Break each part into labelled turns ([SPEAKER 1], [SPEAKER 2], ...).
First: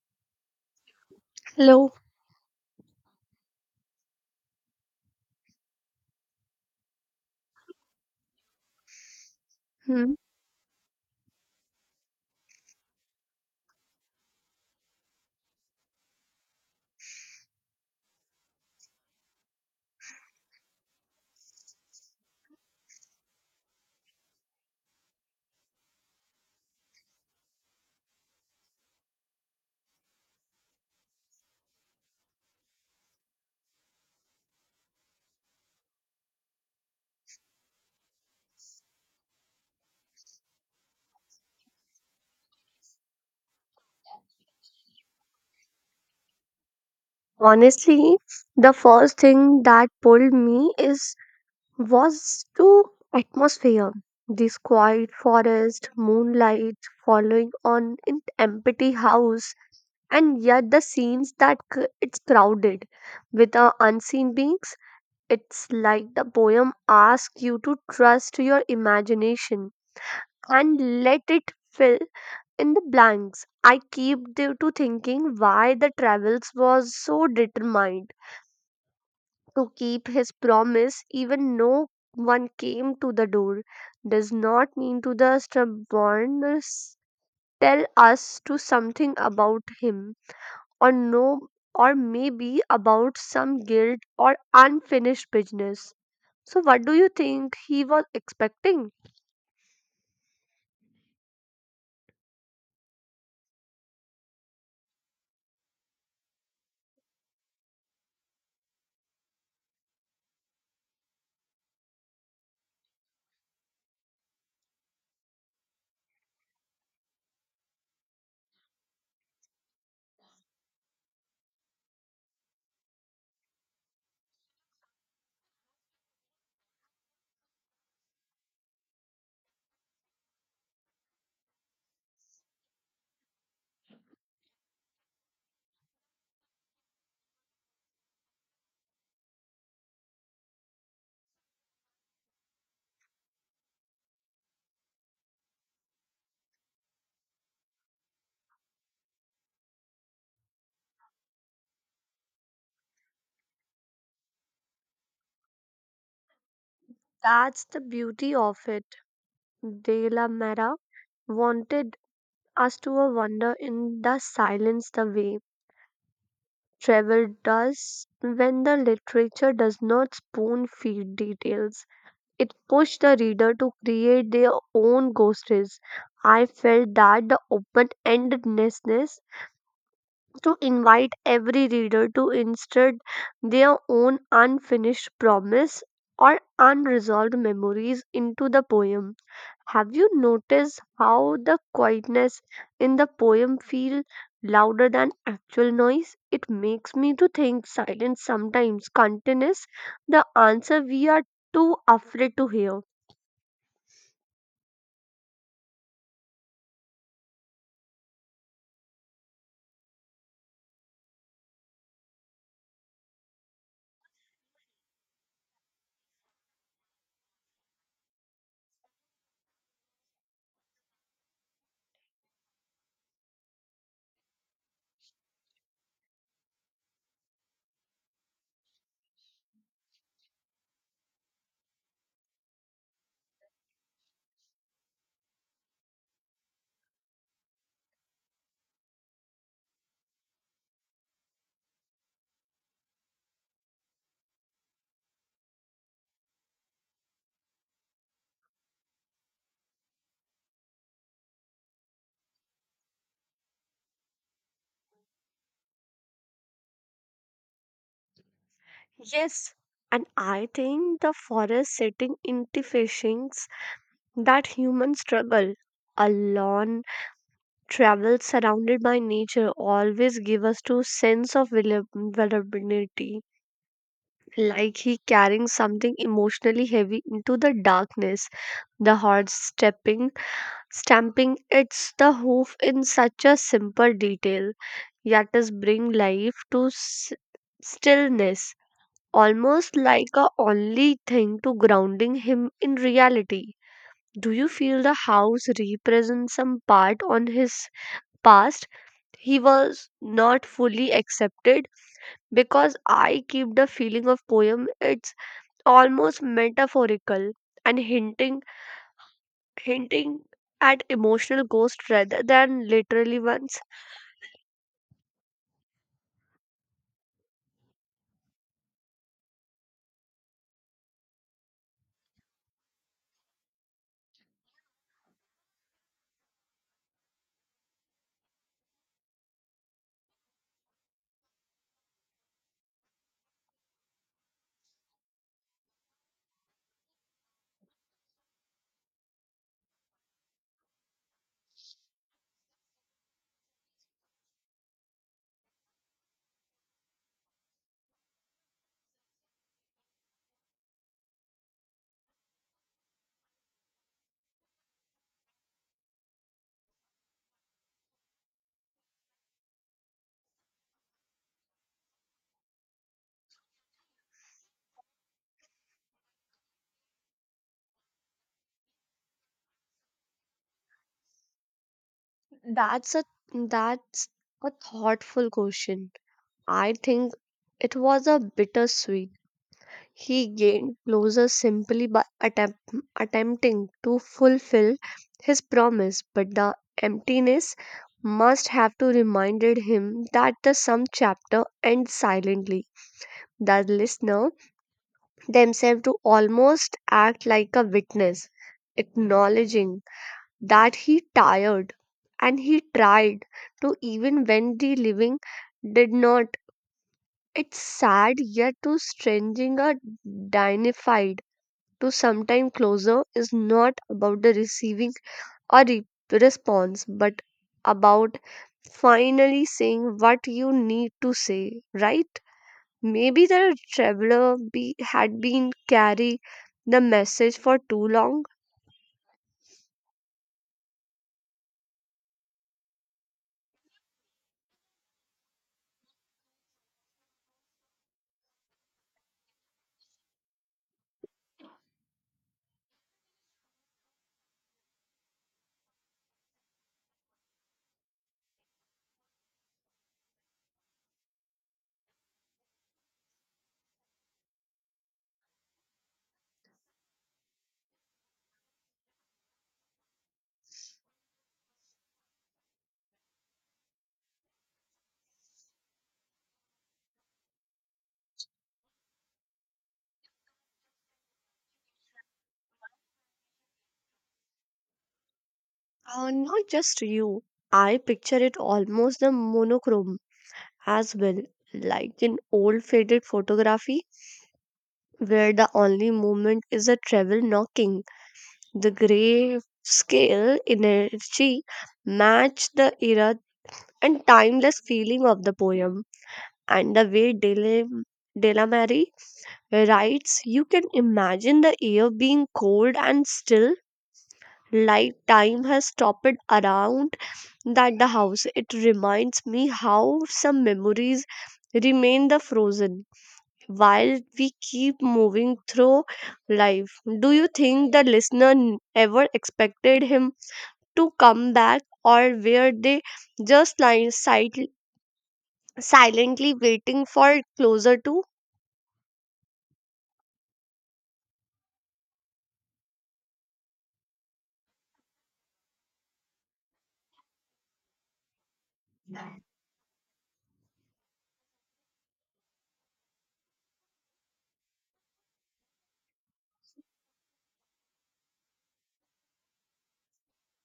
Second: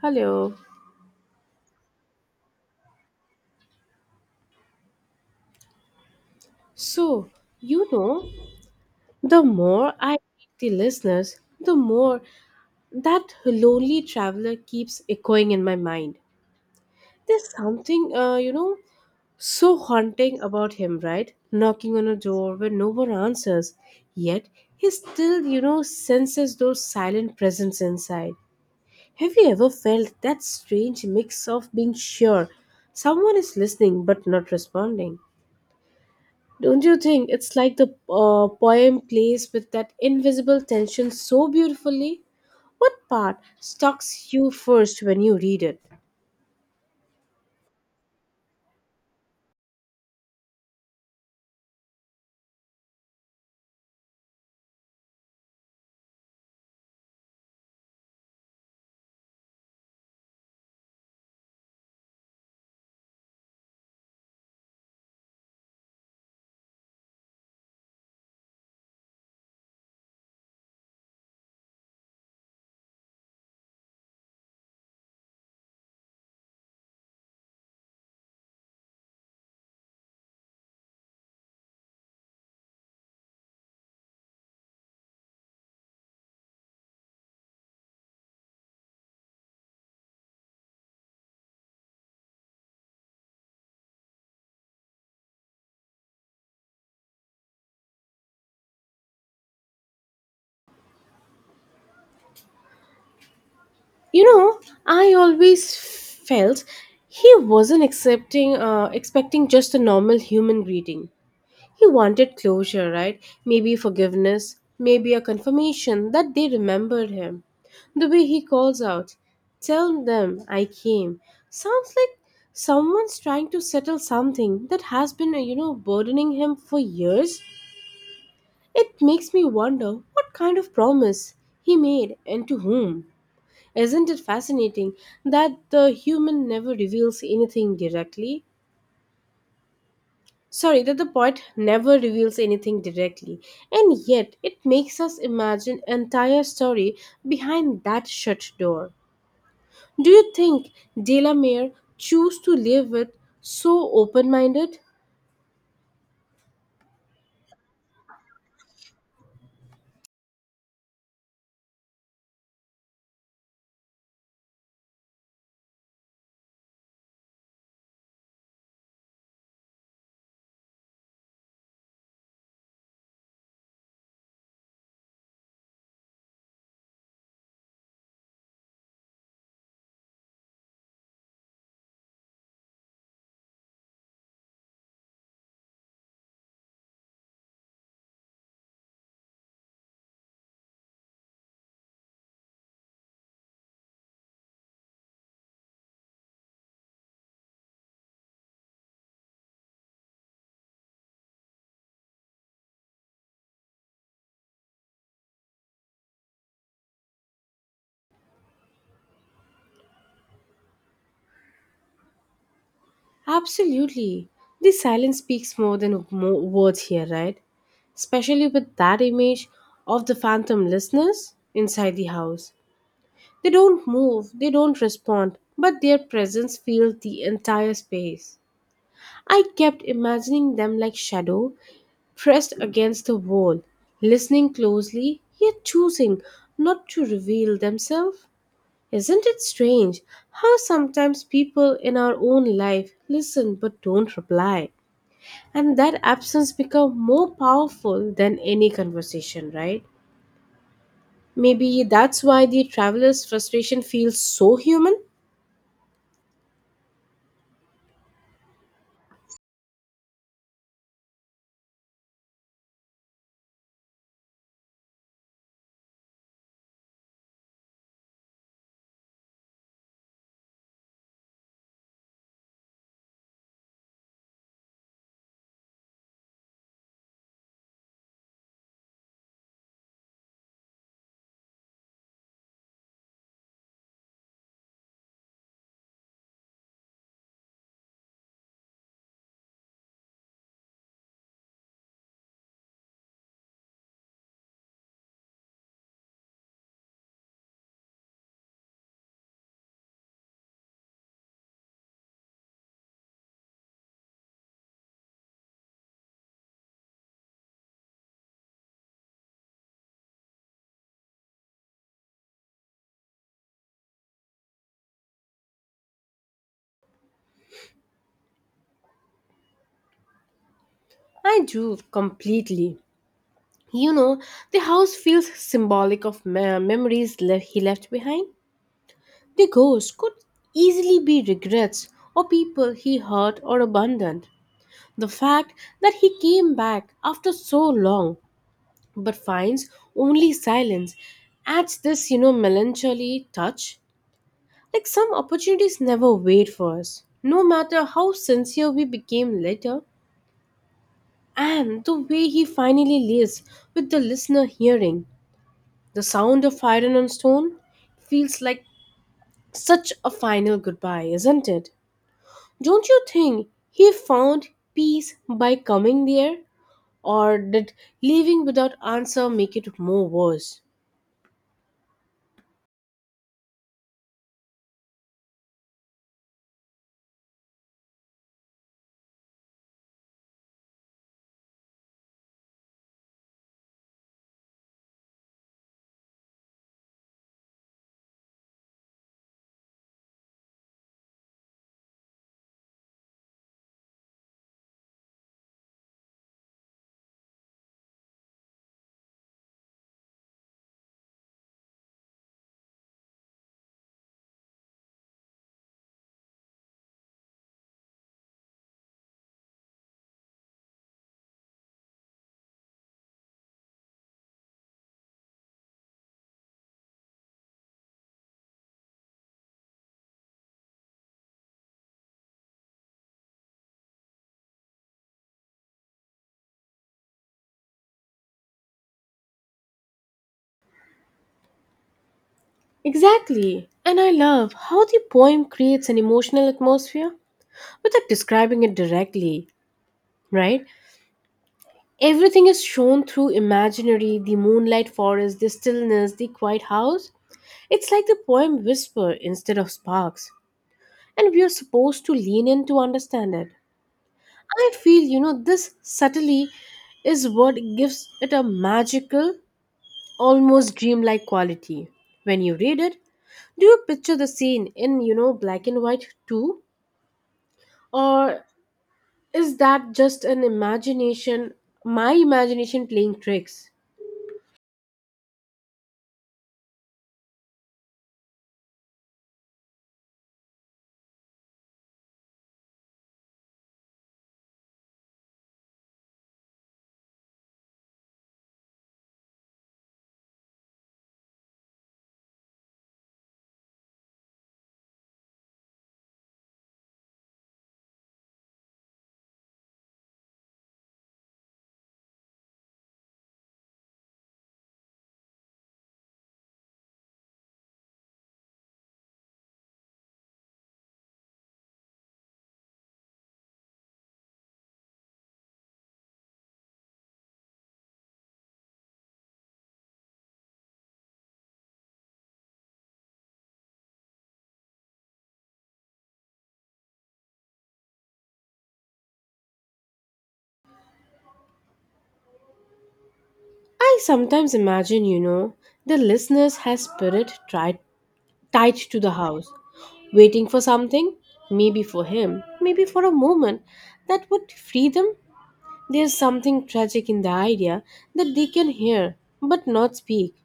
[SPEAKER 1] Hello.
[SPEAKER 2] Hello.
[SPEAKER 1] So, you know, the more I
[SPEAKER 2] Hmm.
[SPEAKER 1] meet the listeners, the more that lonely traveler keeps echoing in my mind. There's something, so haunting about him, right? Knocking on a door where no one answers, yet he still, senses those silent presence inside. Have you ever felt that strange mix of being sure someone is listening but not responding? Don't you think it's like the poem plays with that invisible tension so beautifully? What part stalks you first when you read it?
[SPEAKER 2] Honestly, the first thing that pulled me is was to atmosphere. This quiet forest, moonlight following on an empty house, and yet the scenes that it's crowded with unseen beings. It's like the poem asks you to trust your imagination and let it fill in the blanks. I keep to thinking why the travels was so determined to keep his promise even no one came to the door. Does not mean to the stubbornness tell us to something about him or no or maybe about some guilt or unfinished business. So what do you think he was expecting?
[SPEAKER 1] You know, I always felt he wasn't expecting just a normal human greeting. He wanted closure, right? Maybe forgiveness, maybe a confirmation that they remembered him. The way he calls out, "Tell them I came," sounds like someone's trying to settle something that has been, burdening him for years. It makes me wonder what kind of promise he made and to whom. Isn't it fascinating that the human never reveals anything directly? Sorry, that the poet never reveals anything directly, and yet it makes us imagine an entire story behind that shut door. Do you think Delamere chose to live with so open-minded?
[SPEAKER 2] That's the beauty of it. De la Mera wanted us to a wonder in the silence the way travel does when the literature does not spoon feed details. It pushed the reader to create their own ghosts. I felt that the open endedness to invite every reader to insert their own unfinished promise or unresolved memories into the poem. Have you noticed how the quietness in the poem feel louder than actual noise? It makes me to think silence sometimes contains the answer we are too afraid to hear.
[SPEAKER 1] Absolutely. The silence speaks more than words here, right? Especially with that image of the phantom listeners inside the house. They don't move, they don't respond, but their presence fills the entire space. I kept imagining them like shadow, pressed against the wall, listening closely, yet choosing not to reveal themselves. Isn't it strange how sometimes people in our own life listen but don't reply? And that absence becomes more powerful than any conversation, right? Maybe that's why the traveler's frustration feels so human.
[SPEAKER 2] Yes, and I think the forest setting into fishings that human struggle alone travel surrounded by nature always give us to sense of vulnerability like he carrying something emotionally heavy into the darkness. The horse stepping, stamping its the hoof in such a simple detail, yet is bring life to stillness, almost like a only thing to grounding him in reality. Do you feel the house represents some part on his past? He was not fully accepted because I keep the feeling of poem. It's almost metaphorical and hinting at emotional ghosts rather than literally ones.
[SPEAKER 1] I do completely. You know, the house feels symbolic of memories he left behind. The ghost could easily be regrets or people he hurt or abandoned. The fact that he came back after so long but finds only silence adds this, melancholy touch. Like some opportunities never wait for us, no matter how sincere we became later. And the way he finally lives with the listener hearing "The sound of iron on stone" feels like such a final goodbye, isn't it? Don't you think he found peace by coming there? Or did leaving without answer make it more worse?
[SPEAKER 2] That's a that's a thoughtful question. I think it was a bittersweet. He gained closer simply by attempting to fulfill his promise, but the emptiness must have to reminded him that the some chapter ends silently. The listener themselves to almost act like a witness, acknowledging that he tired and he tried to even when the living did not. It's sad yet too stranging a dignified to sometime closer is not about the receiving or response but about finally saying what you need to say, right? Maybe the traveler had been carry the message for too long.
[SPEAKER 1] Exactly. And I love how the poem creates an emotional atmosphere without describing it directly, right? Everything is shown through imaginary the moonlight forest, the stillness, the quiet house. It's like the poem whisper instead of sparks, and we are supposed to lean in to understand it. I feel, this subtlety is what gives it a magical, almost dreamlike quality. When you read it, do you picture the scene in, black and white too? Or is that just an imagination, my imagination playing tricks?
[SPEAKER 2] Not just you. I picture it almost the monochrome as well, like an old faded photography where the only movement is a travel knocking. The gray scale energy match the era and timeless feeling of the poem and the way Delamere writes, you can imagine the air being cold and still, like time has stopped around that the house. It reminds me how some memories remain the frozen while we keep moving through life. Do you think the listener ever expected him to come back, or were they just lying silently waiting for closer to?
[SPEAKER 1] I sometimes imagine, the listeners has spirit tried tied to the house, waiting for something, maybe for him, maybe for a moment that would free them. There's something tragic in the idea that they can hear but not speak.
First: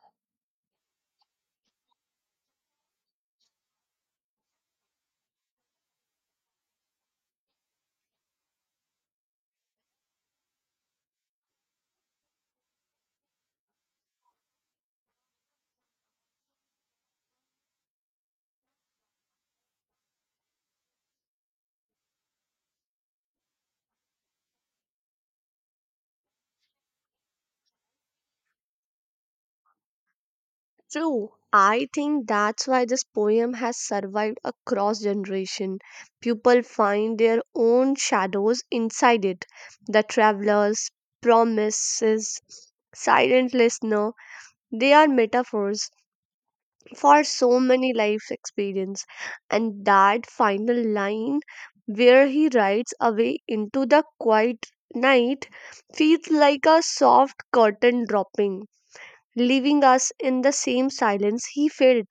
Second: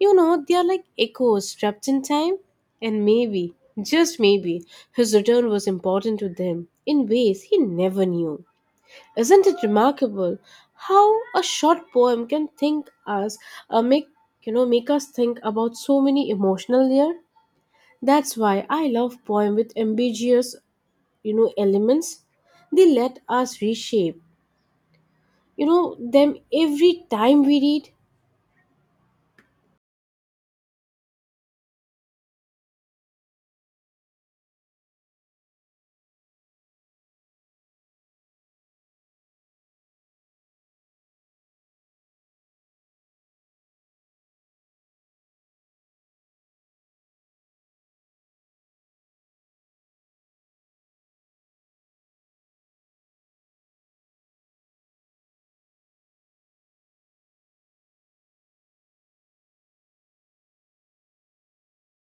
[SPEAKER 1] They are like echoes trapped in time. And maybe, just maybe, his return was important to them in ways he never knew. Isn't it remarkable how a short poem can think us, make you know, make us think about so many emotional layers? That's why I love poems with ambiguous, elements. They let us reshape, them every time we read.
[SPEAKER 2] True. I think that's why this poem has survived across generation. People find their own shadows inside it. The travelers, promises, silent listener, they are metaphors for so many life's experience. And that final line where he rides away into the quiet night feels like a soft curtain dropping, leaving us in the same silence he felt.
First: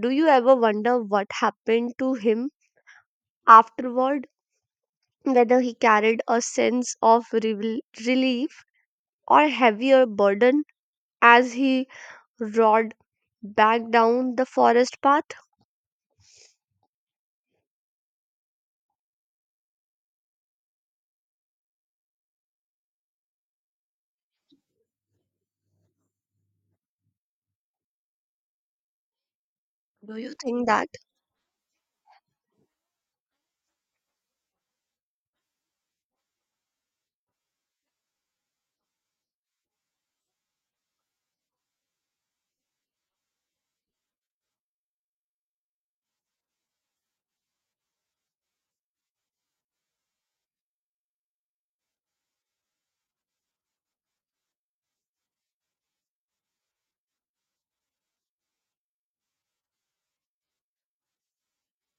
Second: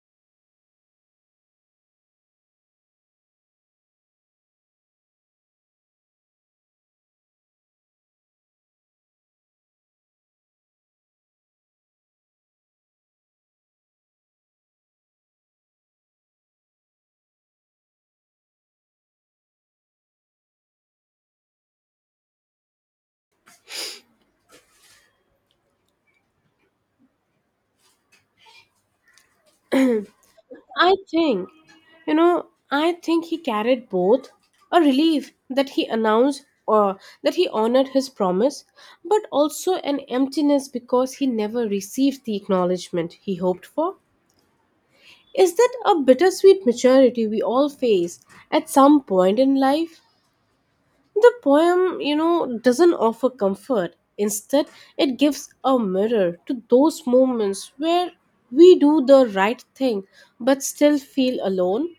[SPEAKER 2] Do you ever wonder what happened to him afterward? Whether he carried a sense of relief or heavier burden as he roared back down the forest path? Do you think that?
[SPEAKER 1] I think, I think he carried both a relief that he announced or that he honored his promise, but also an emptiness because he never received the acknowledgement he hoped for. Is that a bittersweet maturity we all face at some point in life? The poem, doesn't offer comfort. Instead, it gives a mirror to those moments where we do the right thing but still feel alone.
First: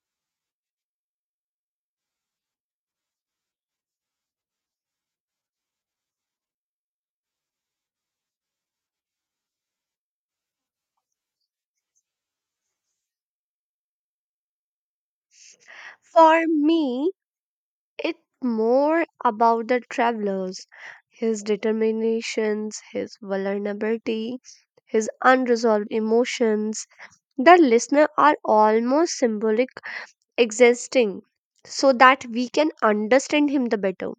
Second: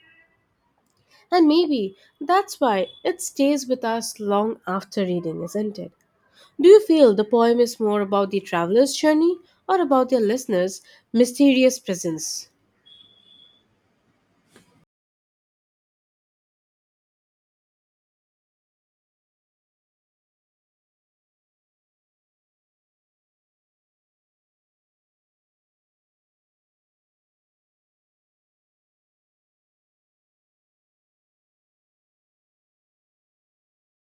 [SPEAKER 1] And maybe that's why it stays with us long after reading, isn't it? Do you feel the poem is more about the traveler's journey or about their listener's mysterious presence?
[SPEAKER 2] For me, it's more about the travelers, his determinations, his vulnerability, his unresolved emotions. The listener are almost symbolic existing so that we can understand him the better.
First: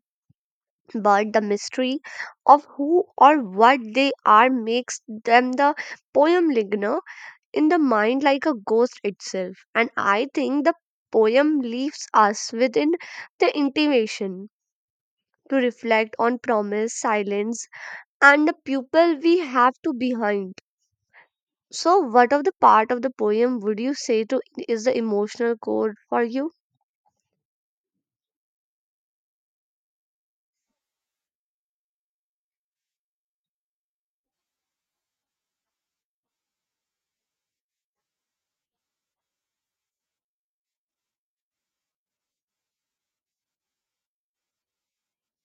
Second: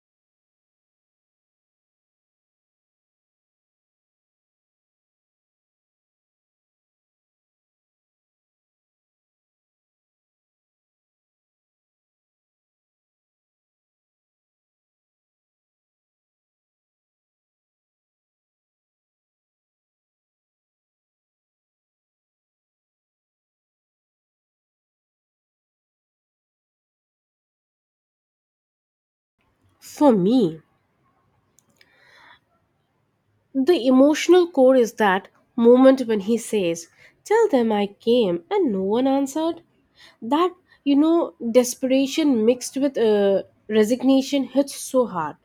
[SPEAKER 2] But the mystery of who or what they are makes them the poem linger in the mind like a ghost itself. And I think the poem leaves us within the intimation to reflect on promise, silence, and the pupil we have to behind. So, what of the part of the poem would you say to is the emotional core for you?
[SPEAKER 1] For me, the emotional core is that moment when he says, "Tell them I came and no one answered." That desperation mixed with resignation hits so hard.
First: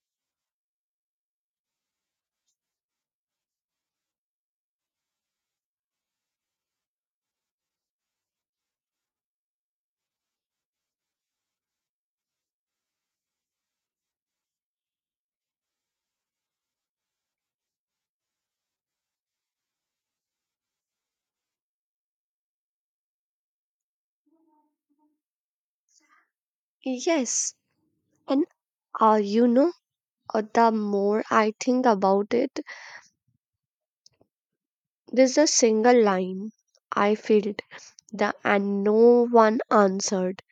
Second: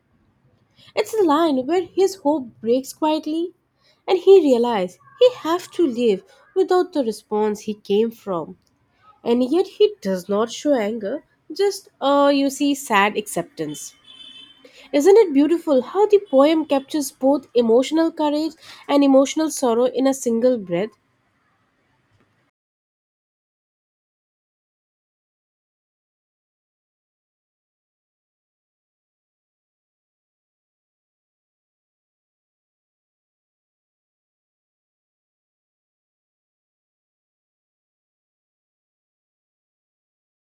[SPEAKER 1] It's the line where his hope breaks quietly and he realizes he has to live without the response he came from, and yet he does not show anger, just you see, sad acceptance. Isn't it beautiful how the poem captures both emotional courage and emotional sorrow in a single breath?
[SPEAKER 2] Yes, and uh, you know the more I think about it, there's a single line I felt the and no one answered.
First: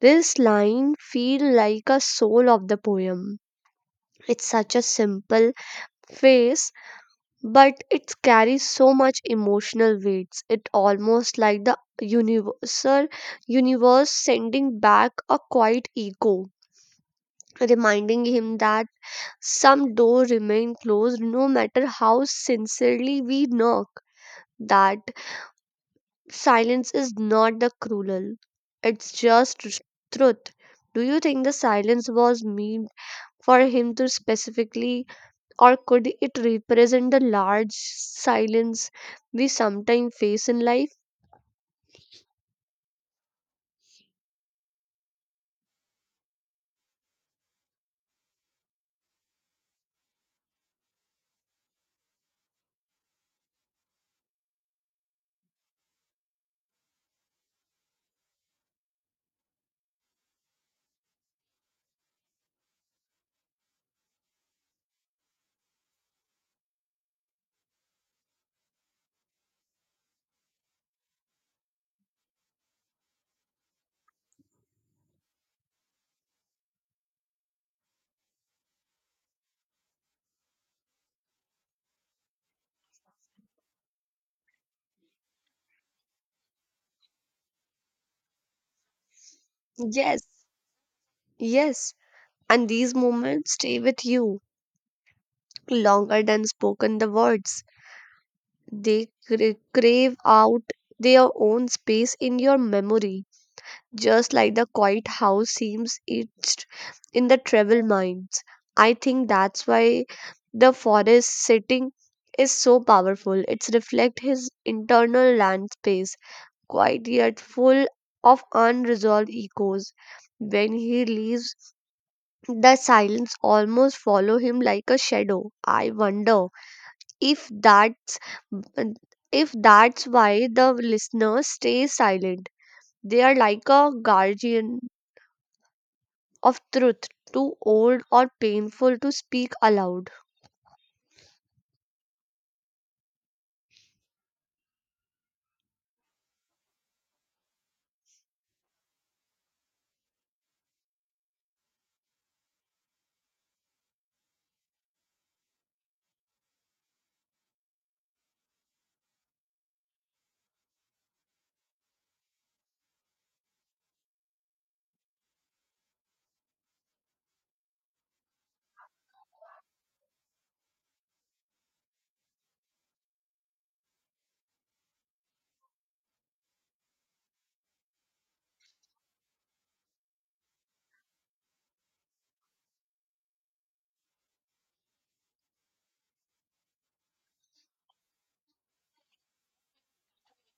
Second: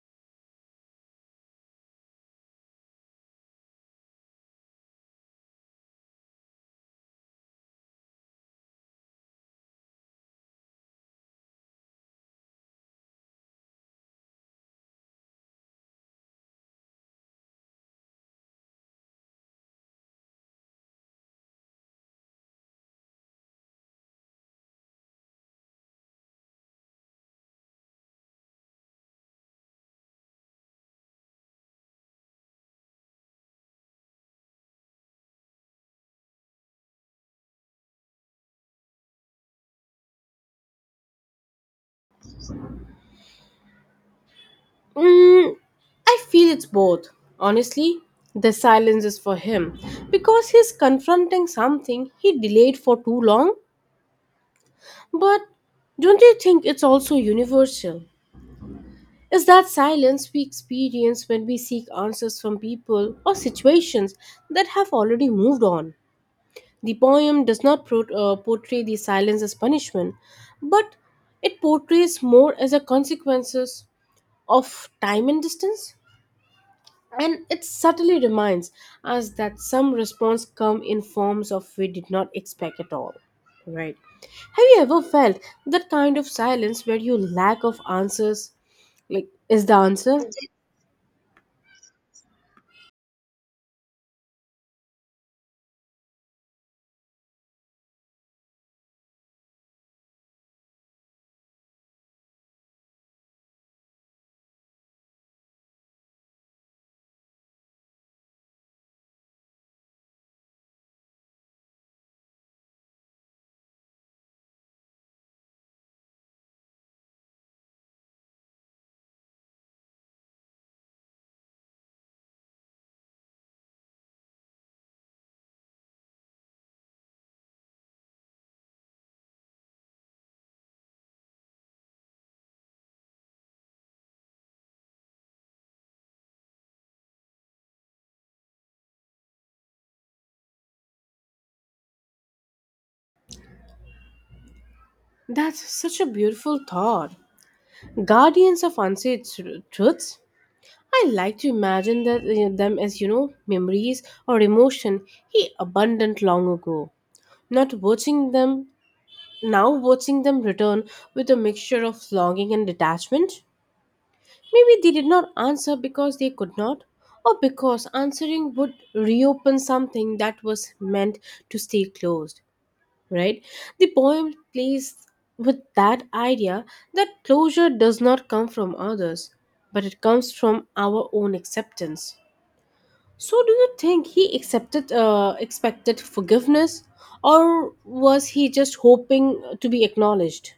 [SPEAKER 2] This line feel like a soul of the poem. It's such a simple phrase, but it carries so much emotional weights. It almost like the universal universe sending back a quiet echo, reminding him that some door remain closed no matter how sincerely we knock. That silence is not the cruel, it's just truth. Do you think the silence was meant for him to specifically, or could it represent the large silence we sometimes face in life?
[SPEAKER 1] Mm, I feel it's both. Honestly, the silence is for him because he's confronting something he delayed for too long. But don't you think it's also universal? Is that silence we experience when we seek answers from people or situations that have already moved on? The poem does not portray the silence as punishment, but it portrays more as a consequences of time and distance. And it subtly reminds us that some response come in forms of we did not expect at all. Right. Have you ever felt that kind of silence where you lack of answers like is the answer?
[SPEAKER 2] Yes, yes. And these moments stay with you longer than spoken the words. They crave out their own space in your memory. Just like the quiet house seems etched in the travel minds. I think that's why the forest setting is so powerful. It's reflect his internal land space, quiet yet full of unresolved echoes. When he leaves, the silence almost follow him like a shadow. I wonder if that's if that's why the listener stays silent. They are like a guardian of truth too old or painful to speak aloud.
[SPEAKER 1] That's such a beautiful thought. Guardians of unsaid truths. I like to imagine that them as memories or emotion he abundant long ago. Not watching them. Now, watching them return with a mixture of longing and detachment, maybe they did not answer because they could not, or because answering would reopen something that was meant to stay closed, right? The poem plays with that idea that closure does not come from others, but it comes from our own acceptance. So, do you think he expected forgiveness, or was he just hoping to be acknowledged?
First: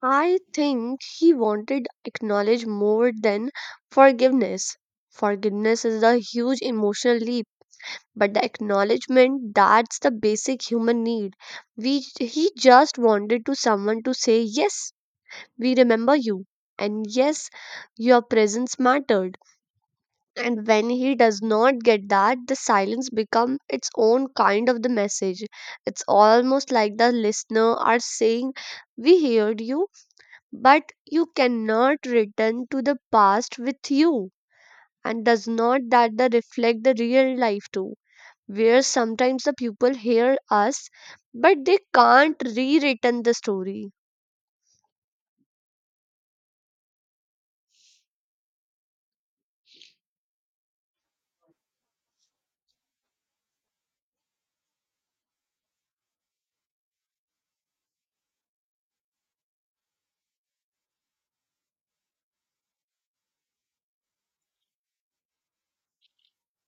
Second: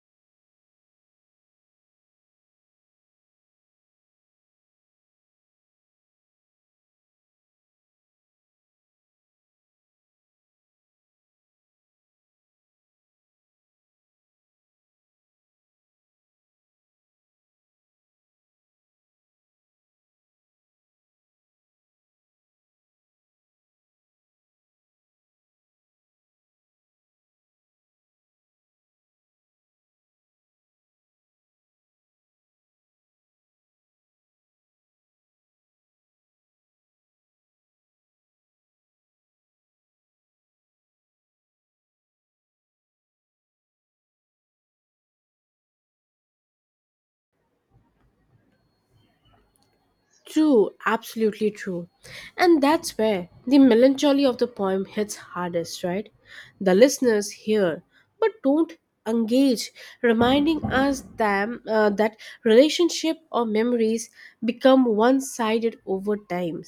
[SPEAKER 2] I think he wanted acknowledge more than forgiveness. Forgiveness is a huge emotional leap, but the acknowledgement that's the basic human need. We He just wanted to someone to say yes, we remember you, and yes, your presence mattered. And when he does not get that, the silence become its own kind of the message. It's almost like the listener are saying, we heard you but you cannot return to the past with you. And does not that the reflect the real life too, where sometimes the people hear us but they can't rewritten the story.
[SPEAKER 1] True, absolutely true. And that's where the melancholy of the poem hits hardest, right? The listeners hear but don't engage, reminding us them that relationship or memories become one-sided over time.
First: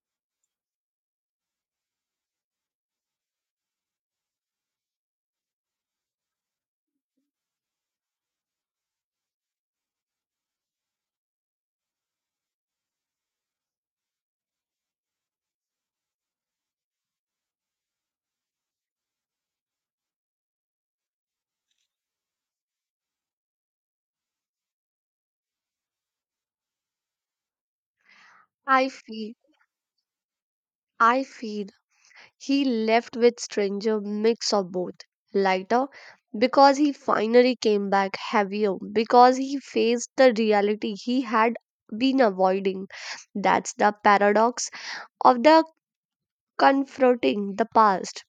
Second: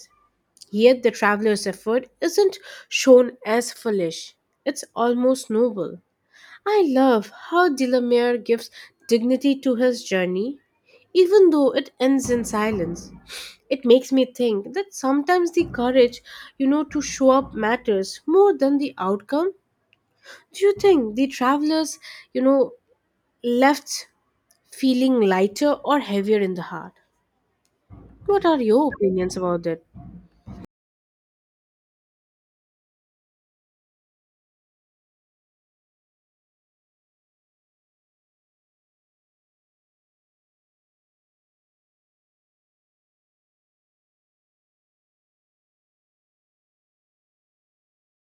[SPEAKER 1] Yet the traveler's effort isn't shown as foolish. It's almost noble. I love how Delamere gives dignity to his journey, even though it ends in silence. It makes me think that sometimes the courage, to show up matters more than the outcome. Do you think the travelers, you know, left feeling lighter or heavier in the heart? What are
[SPEAKER 2] I
[SPEAKER 1] your
[SPEAKER 2] feel
[SPEAKER 1] opinions about it?
[SPEAKER 2] I feel he left with stranger mix of both. Lighter because he finally came back, heavier because he faced the reality he had been avoiding. That's the paradox of the confronting the past.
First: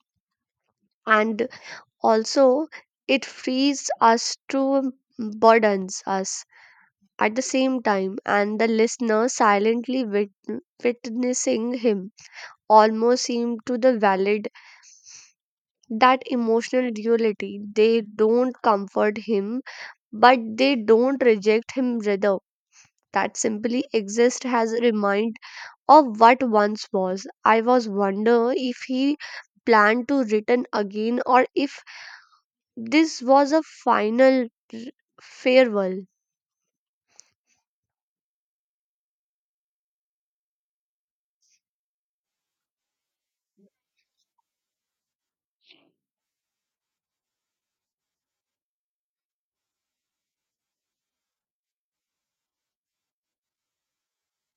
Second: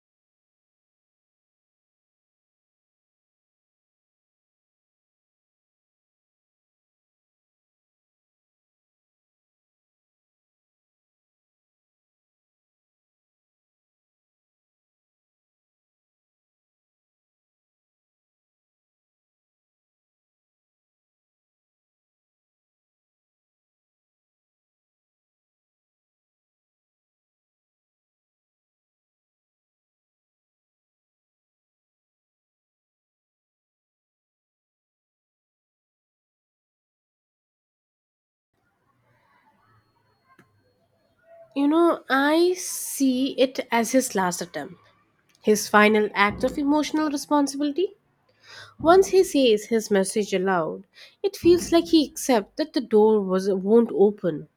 [SPEAKER 2] And also it frees us to burdens us at the same time, and the listener silently witnessing him almost seem to the valid that emotional duality. They don't comfort him, but they don't reject him either. That simply exist has a remind of what once was. I was wonder if he planned to return again or if this was a final r- farewell.
[SPEAKER 1] I see it as his last attempt, his final act of emotional responsibility. Once he says his message aloud, it feels like he accepts that the door won't open,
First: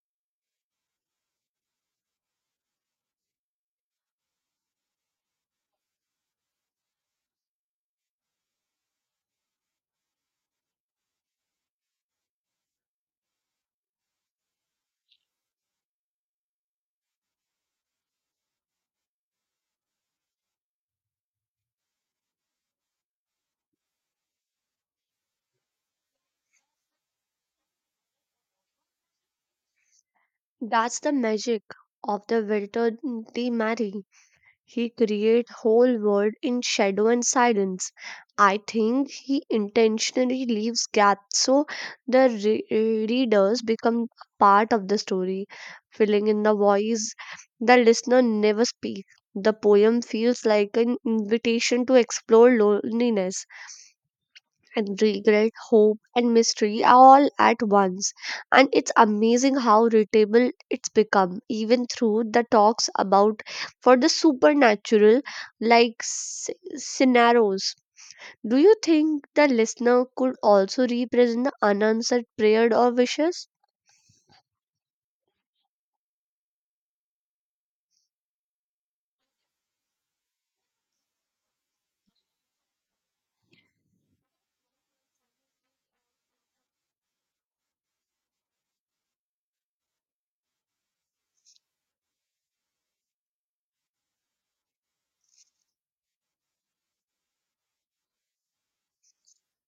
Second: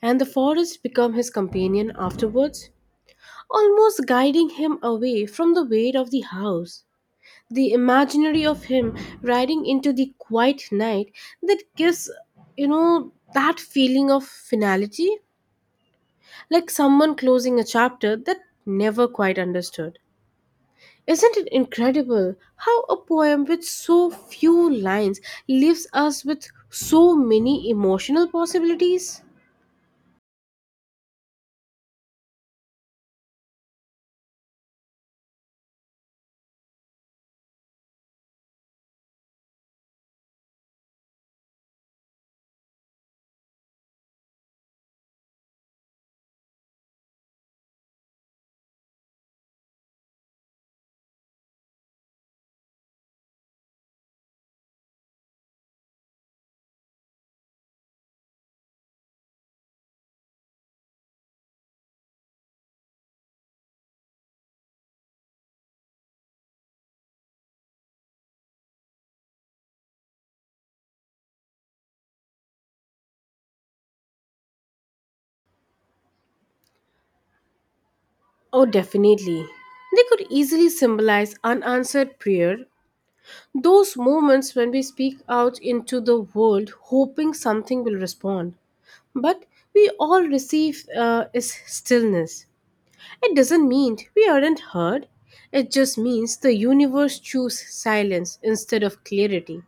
[SPEAKER 1] and the forest become his companion afterwards, almost guiding him away from the weight of the house. The imaginary of him riding into the quiet night that gives, that feeling of finality, like someone closing a chapter that never quite understood. Isn't it incredible how a poem with so few lines leaves us with so many emotional possibilities?
[SPEAKER 2] That's the magic of the Wilton T. Mary. He create whole world in shadow and silence. I think he intentionally leaves gaps so the readers become part of the story, filling in the voice the listener never speaks. The poem feels like an invitation to explore loneliness and regret, hope, and mystery are all at once. And it's amazing how relatable it's become, even through the talks about for the supernatural, like scenarios. Do you think the listener could also represent the unanswered prayer or wishes?
[SPEAKER 1] Oh, definitely. They could easily symbolize unanswered prayer, those moments when we speak out into the world hoping something will respond. But we all receive is stillness. It doesn't mean we aren't heard. It just means the universe chose silence instead of clarity.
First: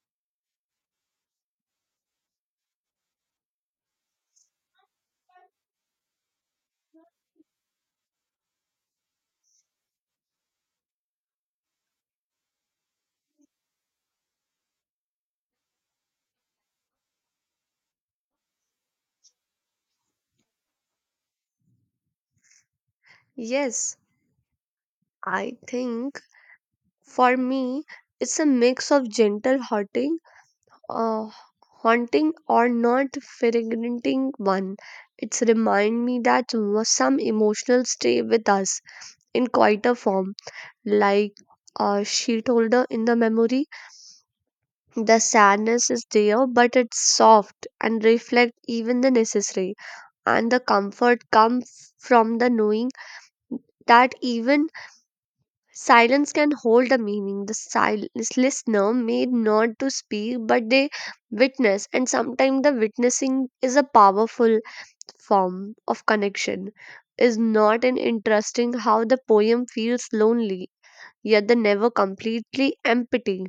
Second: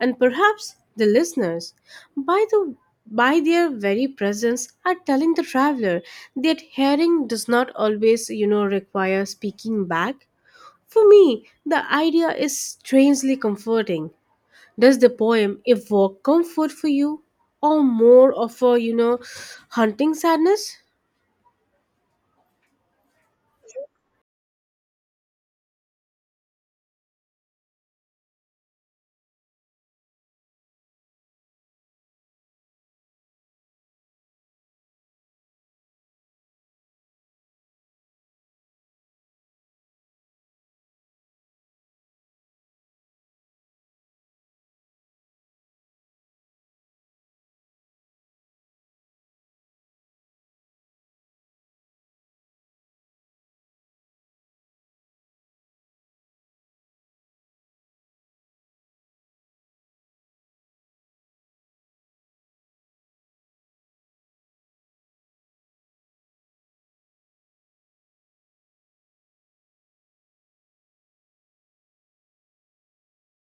[SPEAKER 1] And perhaps the listeners, by the by their very presence, are telling the traveler that hearing does not always, require speaking back. For me, the idea is strangely comforting. Does the poem evoke comfort for you, or more of a, haunting sadness?
[SPEAKER 2] Yes, I think for me, it's a mix of gentle uh, haunting or not fragmenting one. It's remind me that some emotional stay with us in quieter form, like a sheet holder in the memory. The sadness is there, but it's soft and reflect even the necessary. And the comfort comes from the knowing that even silence can hold a meaning. The listener may not to speak, but they witness, and sometimes the witnessing is a powerful form of connection. Is not an interesting how the poem feels lonely, yet the never completely empty.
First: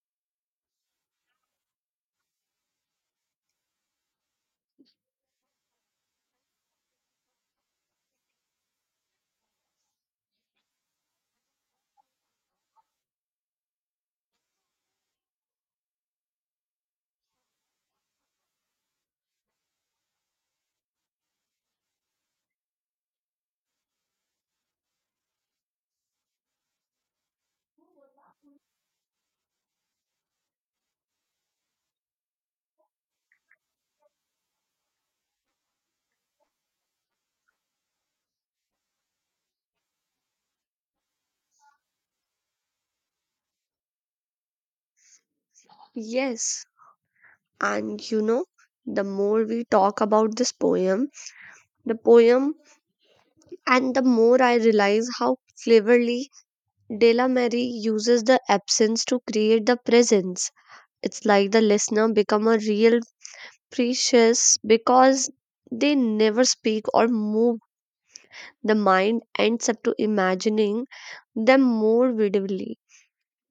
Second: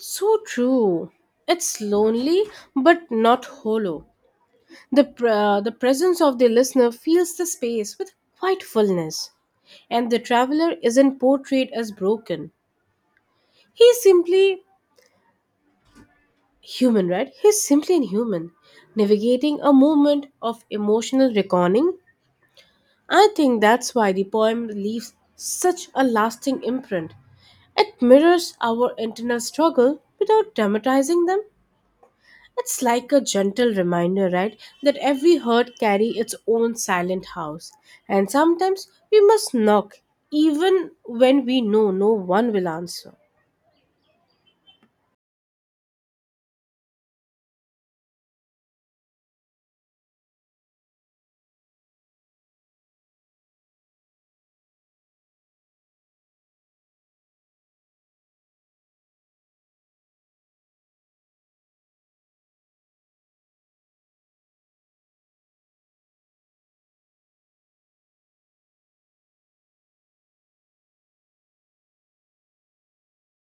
[SPEAKER 1] So true. It's lonely but not hollow. The presence of the listener fills the space with quite fullness, and the traveler isn't portrayed as broken. He's simply human, right? He's simply an human, navigating a moment of emotional reckoning. I think that's why the poem leaves such a lasting imprint. It mirrors our internal struggle without dramatizing them. It's like a gentle reminder, right, that every herd carry its own silent house. And sometimes we must knock, even when we know no one will answer.
[SPEAKER 2] Yes, and the more we talk about this poem, the poem, and the more I realize how cleverly Della Mary uses the absence to create the presence. It's like the listener become a real precious because they never speak or move. The mind ends up to imagining them more vividly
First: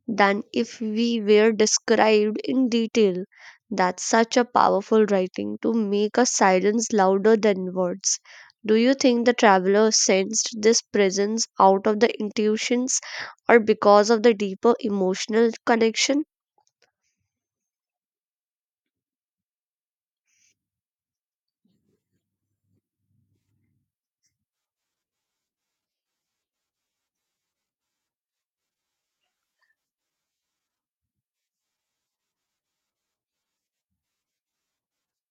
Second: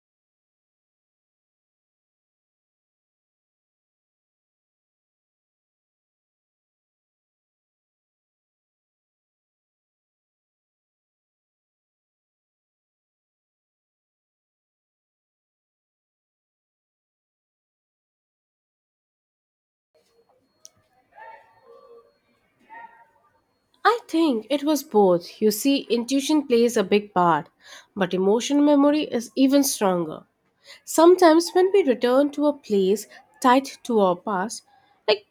[SPEAKER 2] than if we were described in detail. That's such a powerful writing to make a silence louder than words. Do you think the traveler sensed this presence out of the intuitions or because of the deeper emotional connection?
[SPEAKER 1] I think it was both. You see, intuition plays a big part, but emotional memory is even stronger. Sometimes when we return to a place tied to our past, like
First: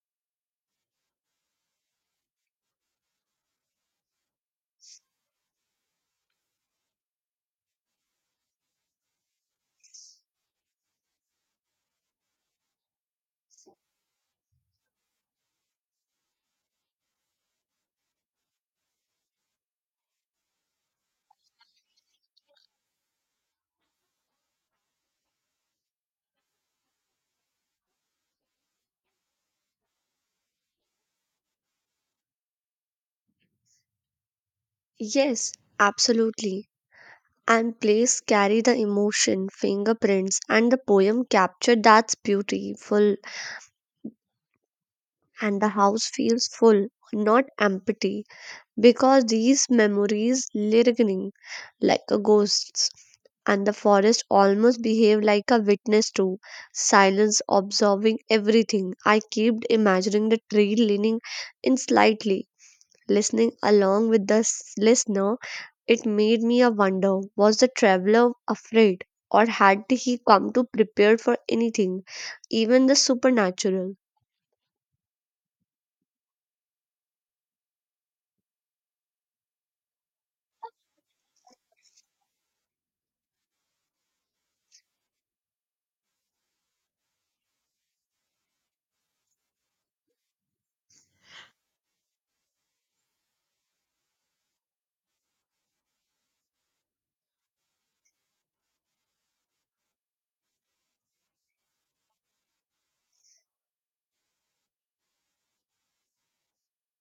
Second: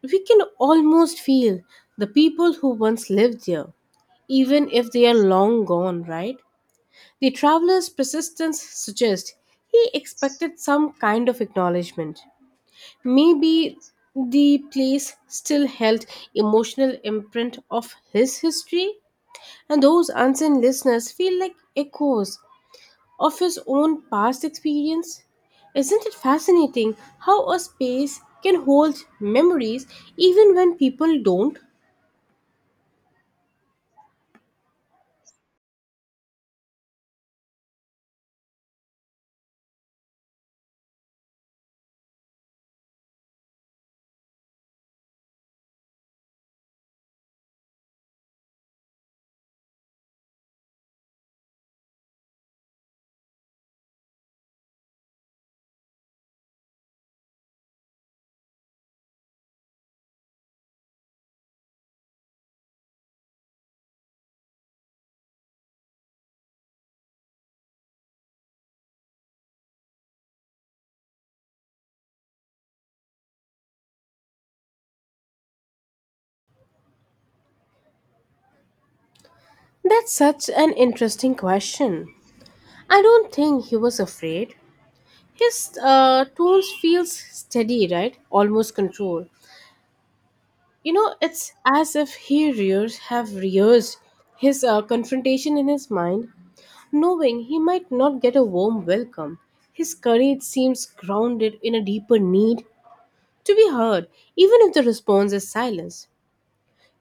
[SPEAKER 1] we can almost feel the people who once lived there, even if they are long gone, right? The traveler's persistence suggests he expected some kind of acknowledgement. Maybe the place still held emotional imprint of his history, and those unseen listeners feel like echoes of his own past experience. Isn't it fascinating how a space can hold memories even when people don't?
[SPEAKER 2] Yes, absolutely. And plays carry the emotion, fingerprints, and the poem capture that's beautiful. And the house feels full, not empty, because these memories lingering like a ghosts. And the forest almost behave like a witness to silence, observing everything. I kept imagining the tree leaning in slightly listening along with the listener. It made me a wonder, was the traveler afraid or had he come to prepared for anything, even the supernatural?
[SPEAKER 1] That's such an interesting question. I don't think he was afraid. His tone feels steady, right? Almost controlled. It's as if he rears have rehearsed his confrontation in his mind, knowing he might not get a warm welcome. His courage seems grounded in a deeper need to be heard, even if the response is silence.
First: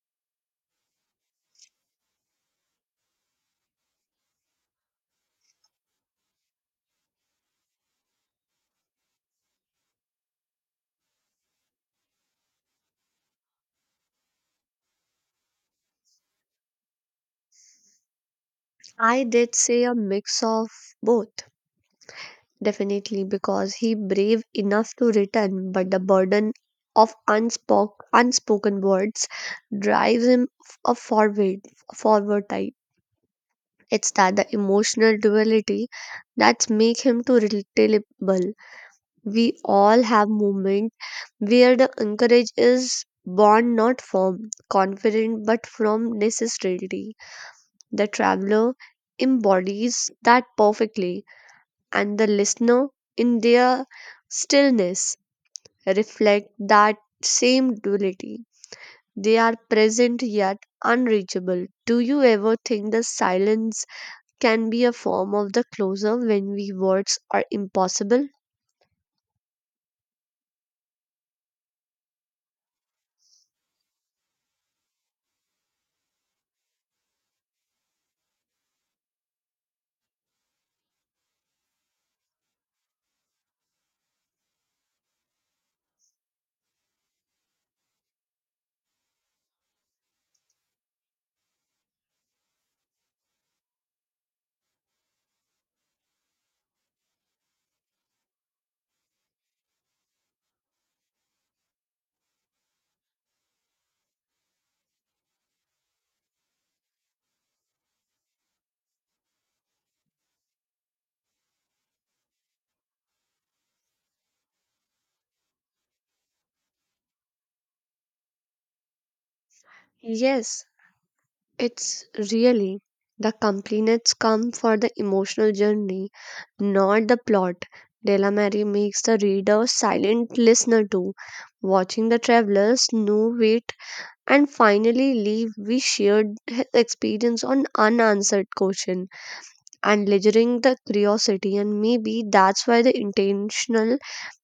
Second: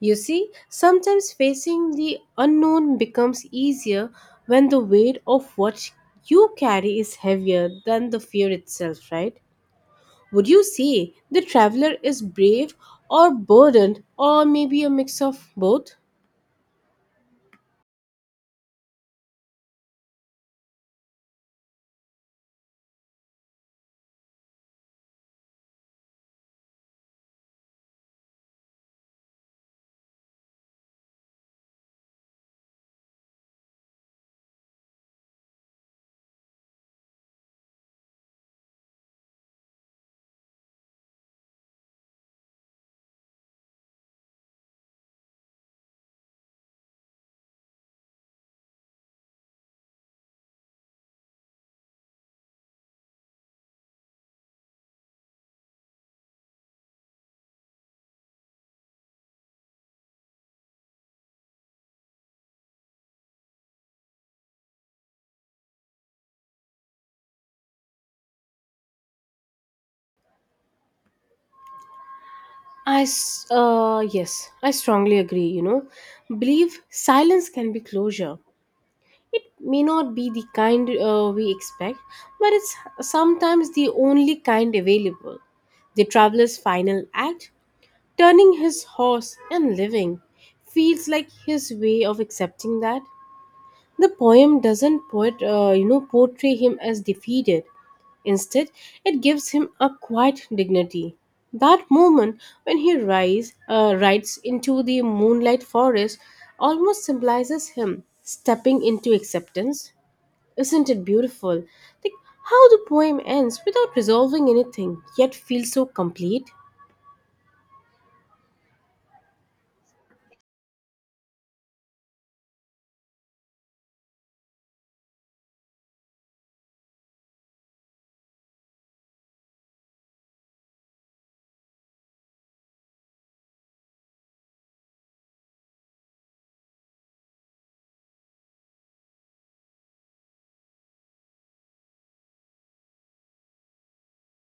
[SPEAKER 1] You see, sometimes facing the unknown becomes easier when the weight of what you carry is heavier than the fear itself, right? Would you say the traveler is brave or burdened or maybe a mix of both?
[SPEAKER 2] I did say a mix of both, definitely, because he brave enough to return, but the burden of unspoken words drives him a forward type. It's that the emotional duality that's make him to relatable. We all have moments where the encourage is born not from confidence but from necessity. The traveler embodies that perfectly, and the listener, in their stillness, reflect that same duality. They are present yet unreachable. Do you ever think the silence can be a form of the closer when we words are impossible?
[SPEAKER 1] Yes, I strongly agree. Believe silence can be closure. It may not be the kind we expect, but it's sometimes the only kind available. The traveler's final act, turning his horse and living, feels like his way of accepting that the poem doesn't portray him as defeated. Instead, it gives him a quiet dignity. That moment when he rides into the moonlight forest almost symbolizes him stepping into acceptance. Isn't it beautiful? Like how the poem ends without resolving anything, yet feels so complete.
[SPEAKER 2] Yes, it's really the compliments come for the emotional journey, not the plot. Delamere makes the reader silent listener too, watching the travelers know wait and finally leave. We shared his experience on unanswered question and ledgering the curiosity, and maybe that's why the intentional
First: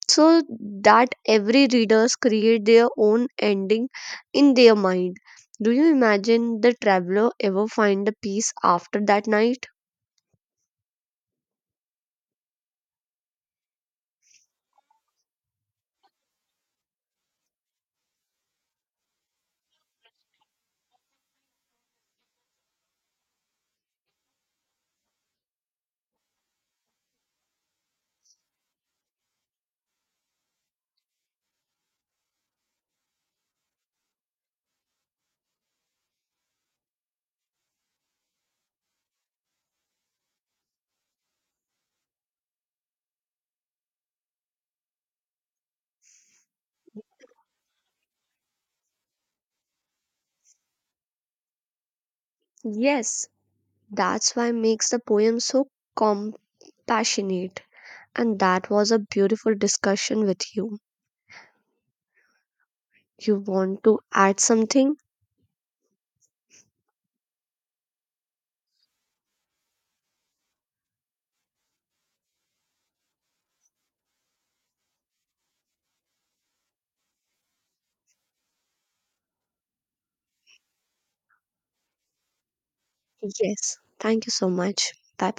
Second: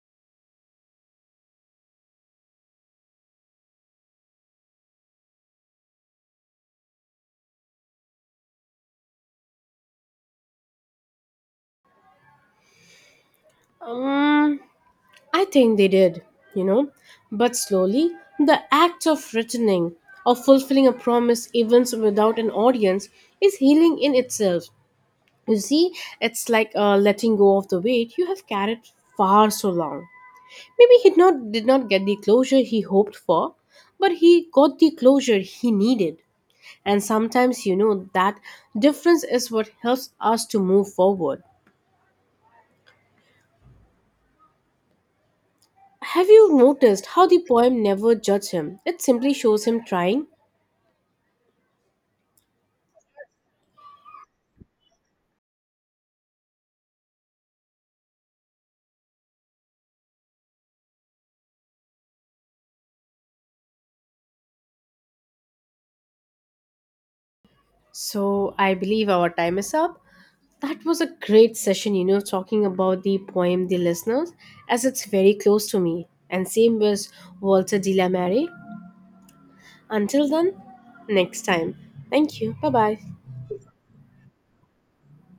[SPEAKER 2] so that every readers create their own ending in their mind. Do you imagine the traveler ever find the peace after that night?
[SPEAKER 1] Um, I think they did, you know. But slowly, the act of returning or fulfilling a promise, even without an audience, is healing in itself. You see, it's like letting go of the weight you have carried far so long. Maybe he not, did not get the closure he hoped for, but he got the closure he needed. And sometimes, that difference is what helps us to move forward. Have you noticed how the poem never judges him? It simply shows him trying.
[SPEAKER 2] Yes, that's why makes the poem so compassionate. And that was a beautiful discussion with you. You want to add something?
[SPEAKER 1] So I believe our time is up. That was a great session, talking about the poem "The Listeners," as it's very close to me. And same with Walter de la Mare. Until then, next time. Thank you. Bye bye.
[SPEAKER 2] Yes. Thank you so much. Bye.